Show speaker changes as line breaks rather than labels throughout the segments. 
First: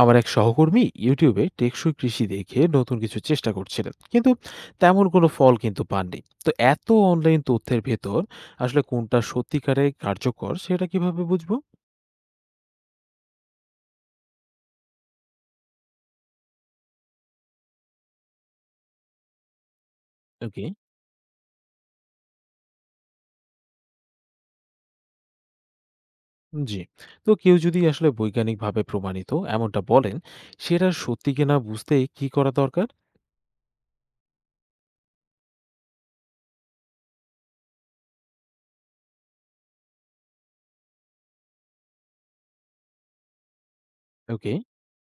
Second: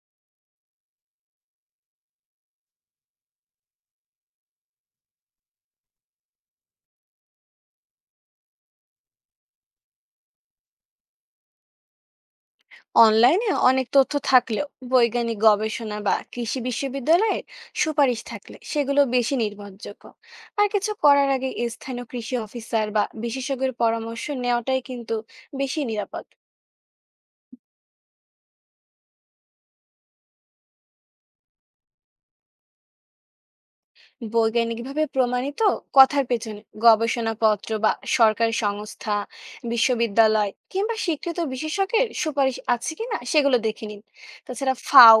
আমার এক সহকর্মী ইউটিউবে টেকসই কৃষি দেখে নতুন কিছু চেষ্টা করছিলেন কিন্তু তেমন কোনো ফল কিন্তু পাননি। তো এত অনলাইন তথ্যের ভেতর আসলে কোনটা সত্যিকারে কার্যকর সেটা কিভাবে বুঝবো?
অনলাইনে অনেক তথ্য থাকলেও বৈজ্ঞানিক গবেষণা বা কৃষি বিশ্ববিদ্যালয়ের সুপারিশ থাকলে সেগুলো বেশি নির্ভরযোগ্য।
ওকে।
আর কিছু করার আগে স্থানীয় কৃষি অফিসার বা বিশেষজ্ঞের পরামর্শ নেওয়াটাই কিন্তু বেশি নিরাপদ।
জি। তো কেউ যদি আসলে বৈজ্ঞানিকভাবে প্রমাণিত এমনটা বলেন সেটা সত্যি কিনা বুঝতে কি করা দরকার?
বৈজ্ঞানিকভাবে প্রমাণিত কথার পেছনে গবেষণাপত্র বা সরকারি সংস্থা, বিশ্ববিদ্যালয় কিংবা স্বীকৃত বিশেষজ্ঞের সুপারিশ আছে কিনা সেগুলো দেখে নিন।
ওকে।
তাছাড়া ফাও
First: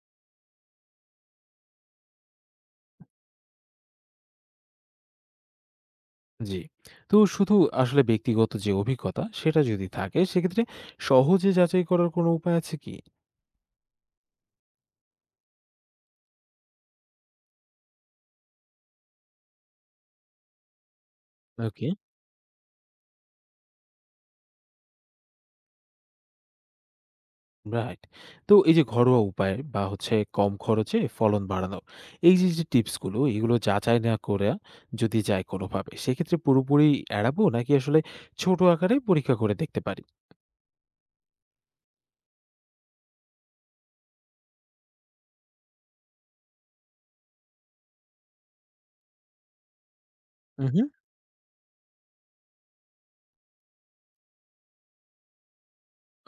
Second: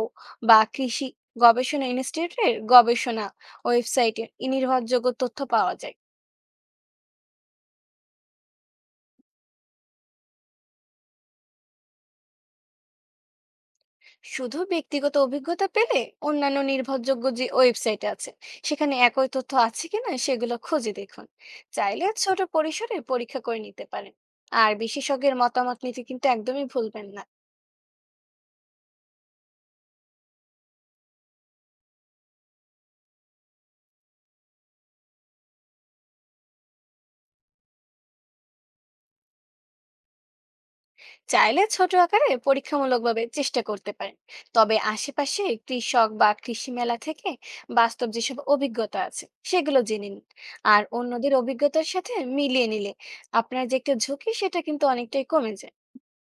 বা কৃষি গবেষণা ইনস্টিটিউটের গবেষণা ওয়েবসাইটে এই নির্ভরযোগ্য তথ্য পাওয়া যায়।
জি। তো শুধু আসলে ব্যক্তিগত যে অভিজ্ঞতা সেটা যদি থাকে সেক্ষেত্রে সহজে যাচাই করার কোনো উপায় আছে কি?
শুধু ব্যক্তিগত অভিজ্ঞতা পেলে অন্যান্য নির্ভরযোগ্য যে ওয়েবসাইট আছে সেখানে একই তথ্য আছে কিনা সেগুলো খুঁজে দেখুন।
ওকে।
চাইলে ছোট পরিসরে পরীক্ষা করে নিতে পারেন, আর বিশেষজ্ঞের মতামত নিতে কিন্তু একদমই ভুলবেন না।
রাইট। তো এই যে ঘরোয়া উপায় বা হচ্ছে কম খরচে ফলন বাড়ানো, এই যে, যে টিপস গুলো এগুলো যাচাই না করে যদি যায় কোনোভাবে সেক্ষেত্রে পুরোপুরি এড়াবো নাকি আসলে ছোট আকারে পরীক্ষা করে দেখতে পারি?
চাইলে ছোট আকারে পরীক্ষামূলকভাবে চেষ্টা করতে পারেন, তবে আশেপাশে কৃষক বা কৃষি মেলা থেকে বাস্তব যেসব অভিজ্ঞতা আছে সেগুলো জেনে নিন।
উহু।
আর অন্যদের অভিজ্ঞতার সাথে মিলিয়ে নিলে আপনার যে একটা ঝুঁকি সেটা কিন্তু অনেকটাই কমে যায়।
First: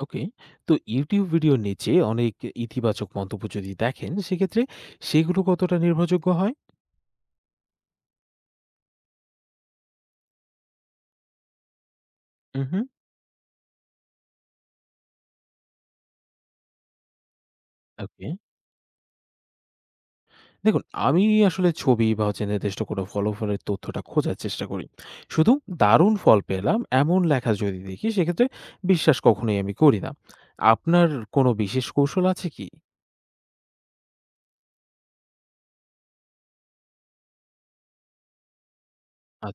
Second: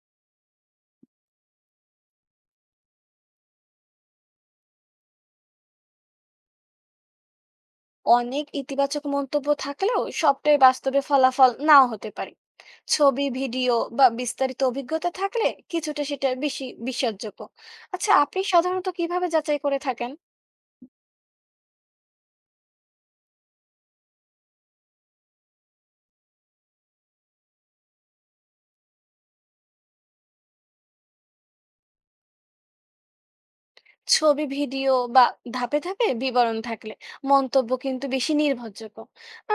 ওকে। তো YouTube ভিডিওর নিচে অনেক ইতিবাচক মন্তব্য যদি দেখেন সেক্ষেত্রে সেগুলো কতটা নির্ভরযোগ্য হয়?
অনেক ইতিবাচক মন্তব্য থাকলেও সবটাই বাস্তবে ফলাফল নাও হতে পারে।
উহু।
ছবি, ভিডিও বা বিস্তারিত অভিজ্ঞতা থাকলে কিছুটা সেটা বেশি বিশ্বাসযোগ্য। আচ্ছা,
ওকে।
আপনি সাধারণত কিভাবে যাচাই করে থাকেন?
দেখুন, আমি আসলে ছবি বা হচ্ছে নির্দিষ্ট কোনো ফলাফলের তথ্যটা খোঁজার চেষ্টা করি। শুধু দারুণ ফল পেলাম এমন লেখা যদি দেখি সেক্ষেত্রে বিশ্বাস কখনোই আমি করি না। আপনার কোনো বিশেষ কৌশল আছে কি?
ছবি, ভিডিও বা ধাপে ধাপে বিবরণ থাকলে মন্তব্য কিন্তু বেশি নির্ভরযোগ্য।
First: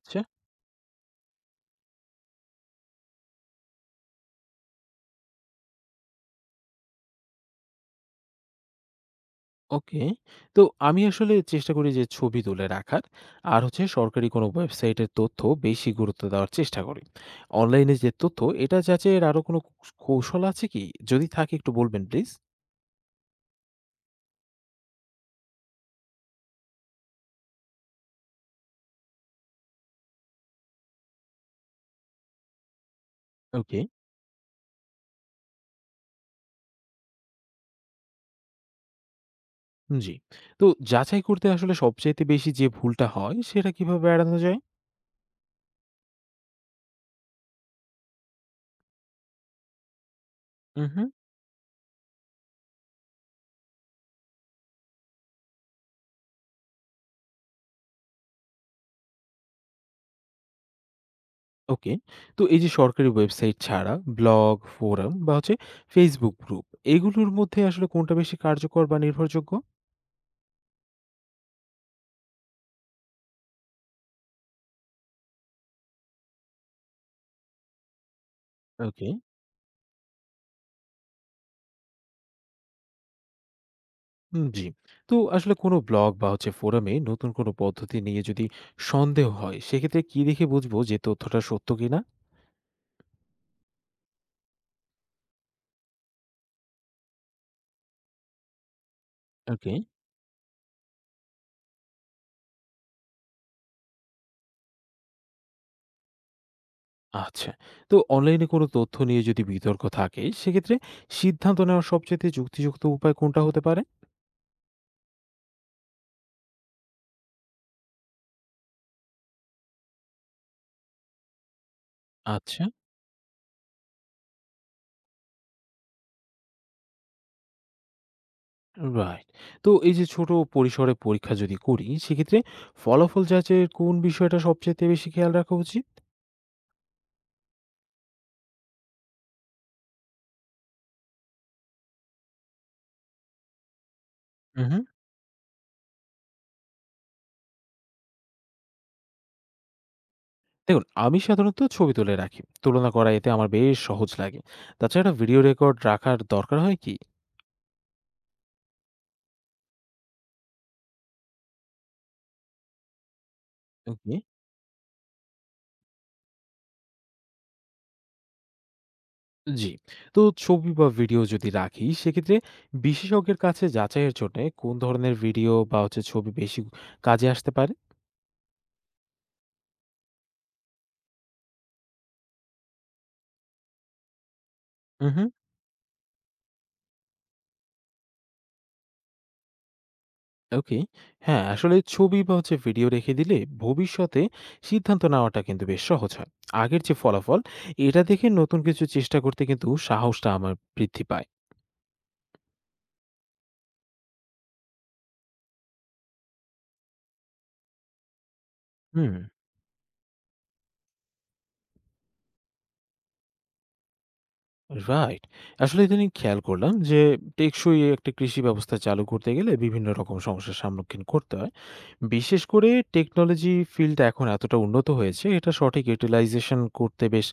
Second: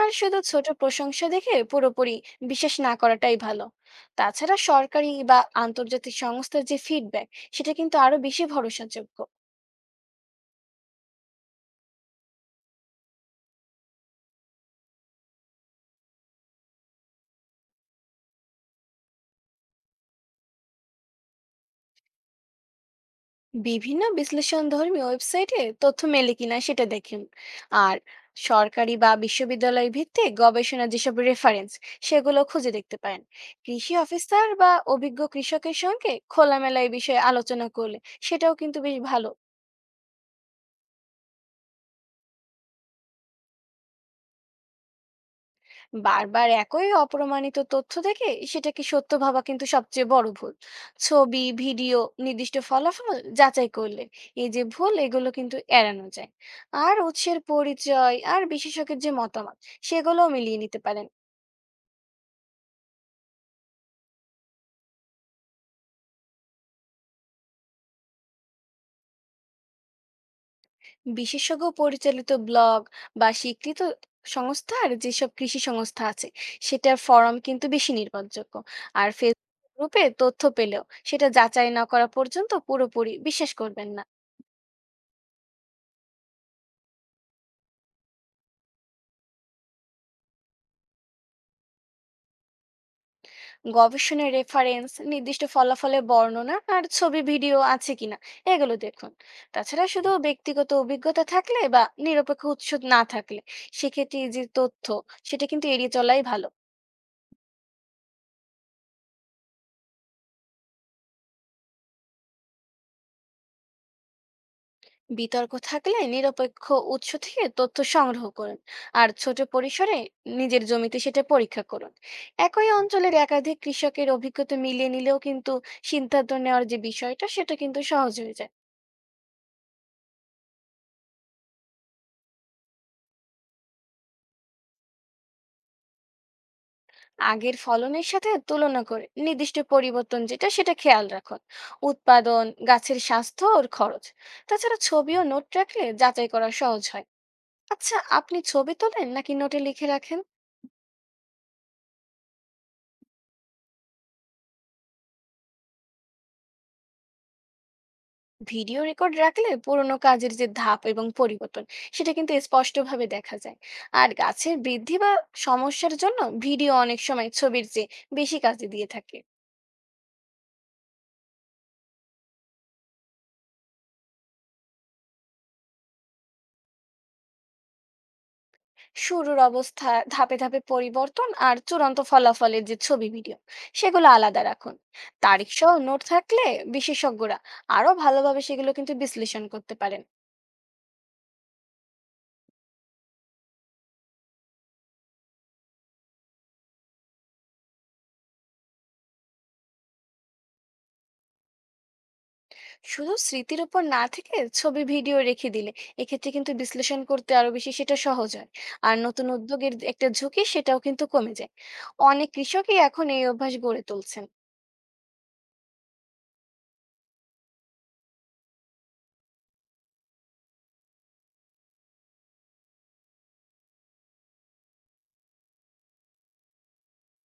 আর শুধু ছোট প্রশংসা দেখে পুরোপুরি বিশ্বাস না করাটাই ভালো। তাছাড়া সরকারি বা আন্তর্জাতিক সংস্থার যে ফিডব্যাক সেটা কিন্তু আরো বেশি ভরসাযোগ্য।
ওকে। তো আমি আসলে চেষ্টা করি যে ছবি তুলে রাখার আর হচ্ছে সরকারি কোনো ওয়েবসাইটের তথ্য বেশি গুরুত্ব দেওয়ার চেষ্টা করি। অনলাইনে যে তথ্য এটা যাচাইয়ের আরো কোনো কৌশল আছে কি? যদি থাকে একটু বলবেন প্লিজ।
বিভিন্ন বিশ্লেষণধর্মী ওয়েবসাইটে তথ্য মেলে কিনা সেটা দেখুন। আর সরকারি বা বিশ্ববিদ্যালয়ের ভিত্তিক গবেষণা যেসব রেফারেন্স সেগুলো খুঁজে দেখতে পারেন।
ওকে।
কৃষি অফিসার বা অভিজ্ঞ কৃষকের সঙ্গে খোলামেলা এই বিষয়ে আলোচনা করলে সেটাও কিন্তু বেশ ভালো।
জি। তো যাচাই করতে আসলে সবচাইতে বেশি যে ভুলটা হয় সেটা কিভাবে এড়ানো যায়?
বারবার একই অপ্রমাণিত তথ্য দেখে সেটাকে সত্য ভাবা কিন্তু সবচেয়ে বড় ভুল।
উহু।
ছবি, ভিডিও, নির্দিষ্ট ফলাফল যাচাই করলে এই যে ভুল, এগুলো কিন্তু এড়ানো যায়। আর উৎসের পরিচয় আর বিশেষজ্ঞের যে মতামত সেগুলোও মিলিয়ে নিতে পারেন।
ওকে। তো এই যে সরকারি ওয়েবসাইট ছাড়া ব্লগ, ফোরাম বা হচ্ছে Facebook গ্রুপ এগুলোর মধ্যে আসলে কোনটা বেশি কার্যকর বা নির্ভরযোগ্য?
বিশেষজ্ঞ পরিচালিত ব্লগ বা স্বীকৃত সংস্থার যেসব কৃষি সংস্থা আছে সেটার ফরম কিন্তু বেশি নির্ভরযোগ্য।
ওকে।
আর ফেসবুক গ্রুপে তথ্য পেলেও সেটা যাচাই না করা পর্যন্ত পুরোপুরি বিশ্বাস করবেন না।
জি। তো আসলে কোনো ব্লগ বা হচ্ছে ফোরামে নতুন কোনো পদ্ধতি নিয়ে যদি সন্দেহ হয় সেক্ষেত্রে কি দেখে বুঝবো যে তথ্যটা সত্য কিনা?
গবেষণার রেফারেন্স, নির্দিষ্ট ফলাফলের বর্ণনা আর ছবি ভিডিও আছে কিনা, এগুলো দেখুন।
ওকে।
তাছাড়া শুধু ব্যক্তিগত অভিজ্ঞতা থাকলে বা নিরপেক্ষ উৎস না থাকলে সেক্ষেত্রে এই যে তথ্য, সেটা কিন্তু এড়িয়ে চলাই ভালো।
আচ্ছা। তো অনলাইনে কোনো তথ্য নিয়ে যদি বিতর্ক থাকে সেক্ষেত্রে সিদ্ধান্ত নেওয়ার সবচাইতে যুক্তিযুক্ত উপায় কোনটা হতে পারে?
বিতর্ক থাকলে নিরপেক্ষ উৎস থেকে তথ্য সংগ্রহ করুন, আর ছোট পরিসরে নিজের জমিতে সেটা পরীক্ষা করুন।
আচ্ছা,
একই অঞ্চলের একাধিক কৃষকের অভিজ্ঞতা মিলিয়ে নিলেও কিন্তু সিদ্ধান্ত নেওয়ার যে বিষয়টা সেটা কিন্তু সহজ হয়ে যায়।
রাইট। তো এই যে ছোট পরিসরে পরীক্ষা যদি করি, সেক্ষেত্রে ফলাফল যাচাইয়ের কোন বিষয়টা সবচাইতে বেশি খেয়াল রাখা উচিত?
আগের ফলনের সাথে তুলনা করে নির্দিষ্ট পরিবর্তন যেটা সেটা খেয়াল রাখুন, উৎপাদন, গাছের স্বাস্থ্য আর খরচ।
হুম।
তাছাড়া ছবি ও নোট রাখলে যাচাই করা সহজ হয়। আচ্ছা, আপনি ছবি তোলেন নাকি নোটে লিখে রাখেন?
দেখুন, আমি সাধারণত ছবি তুলে রাখি। তুলনা করা এতে আমার বেশ সহজ লাগে। তাছাড়া ভিডিও রেকর্ড রাখার দরকার হয় কি?
ভিডিও রেকর্ড রাখলে পুরোনো কাজের যে ধাপ এবং পরিবর্তন সেটা কিন্তু স্পষ্টভাবে দেখা যায়। আর
ওকে।
গাছের বৃদ্ধি বা সমস্যার জন্য ভিডিও অনেক সময় ছবির চেয়ে বেশি কাজে দিয়ে থাকে।
জি। তো ছবি বা ভিডিও যদি রাখি, সেক্ষেত্রে বিশেষজ্ঞের কাছে যাচাইয়ের জন্যে কোন ধরনের ভিডিও বা হচ্ছে ছবি বেশি কাজে আসতে পারে?
শুরুর অবস্থা, ধাপে ধাপে পরিবর্তন আর চূড়ান্ত ফলাফলের যে ছবি ভিডিও সেগুলো আলাদা রাখুন।
হুম।
তারিখ সহ নোট থাকলে বিশেষজ্ঞরা আরো ভালোভাবে সেগুলো কিন্তু বিশ্লেষণ করতে পারেন।
ওকে। হ্যাঁ, আসলে ছবি বা হচ্ছে ভিডিও রেখে দিলে ভবিষ্যতে সিদ্ধান্ত নেওয়াটা কিন্তু বেশ সহজ হয়। আগের যে ফলাফল, এটা দেখে নতুন কিছু চেষ্টা করতে কিন্তু সাহসটা আমার বৃদ্ধি পায়।
শুধু স্মৃতির উপর না থেকে ছবি ভিডিও রেখে দিলে এক্ষেত্রে কিন্তু বিশ্লেষণ করতে আরো বেশি সেটা সহজ হয়। আর
হুম।
নতুন উদ্যোগের যে একটা ঝুঁকি সেটাও কিন্তু কমে যায়। অনেক কৃষকই এখন এই অভ্যাস গড়ে তুলছেন।
রাইট। আসলে ইদানিং খেয়াল করলাম যে টেকসই একটা কৃষি ব্যবস্থা চালু করতে গেলে বিভিন্ন রকম সমস্যার সম্মুখীন করতে হয়। বিশেষ করে টেকনোলজি ফিল্ডটা এখন এতটা উন্নত হয়েছে, এটা সঠিক ইউটিলাইজেশন করতে বেশ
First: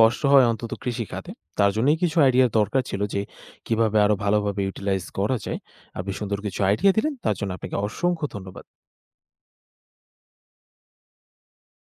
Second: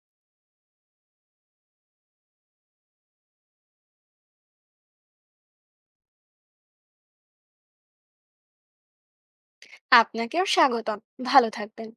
কষ্ট হয় অন্তত কৃষিখাতে। তার জন্যই কিছু আইডিয়ার দরকার ছিল যে কিভাবে আরো ভালোভাবে ইউটিলাইজ করা যায়। আপনি সুন্দর কিছু আইডিয়া দিলেন। তার জন্য আপনাকে অসংখ্য ধন্যবাদ।
আপনাকেও স্বাগতম। ভালো থাকবেন।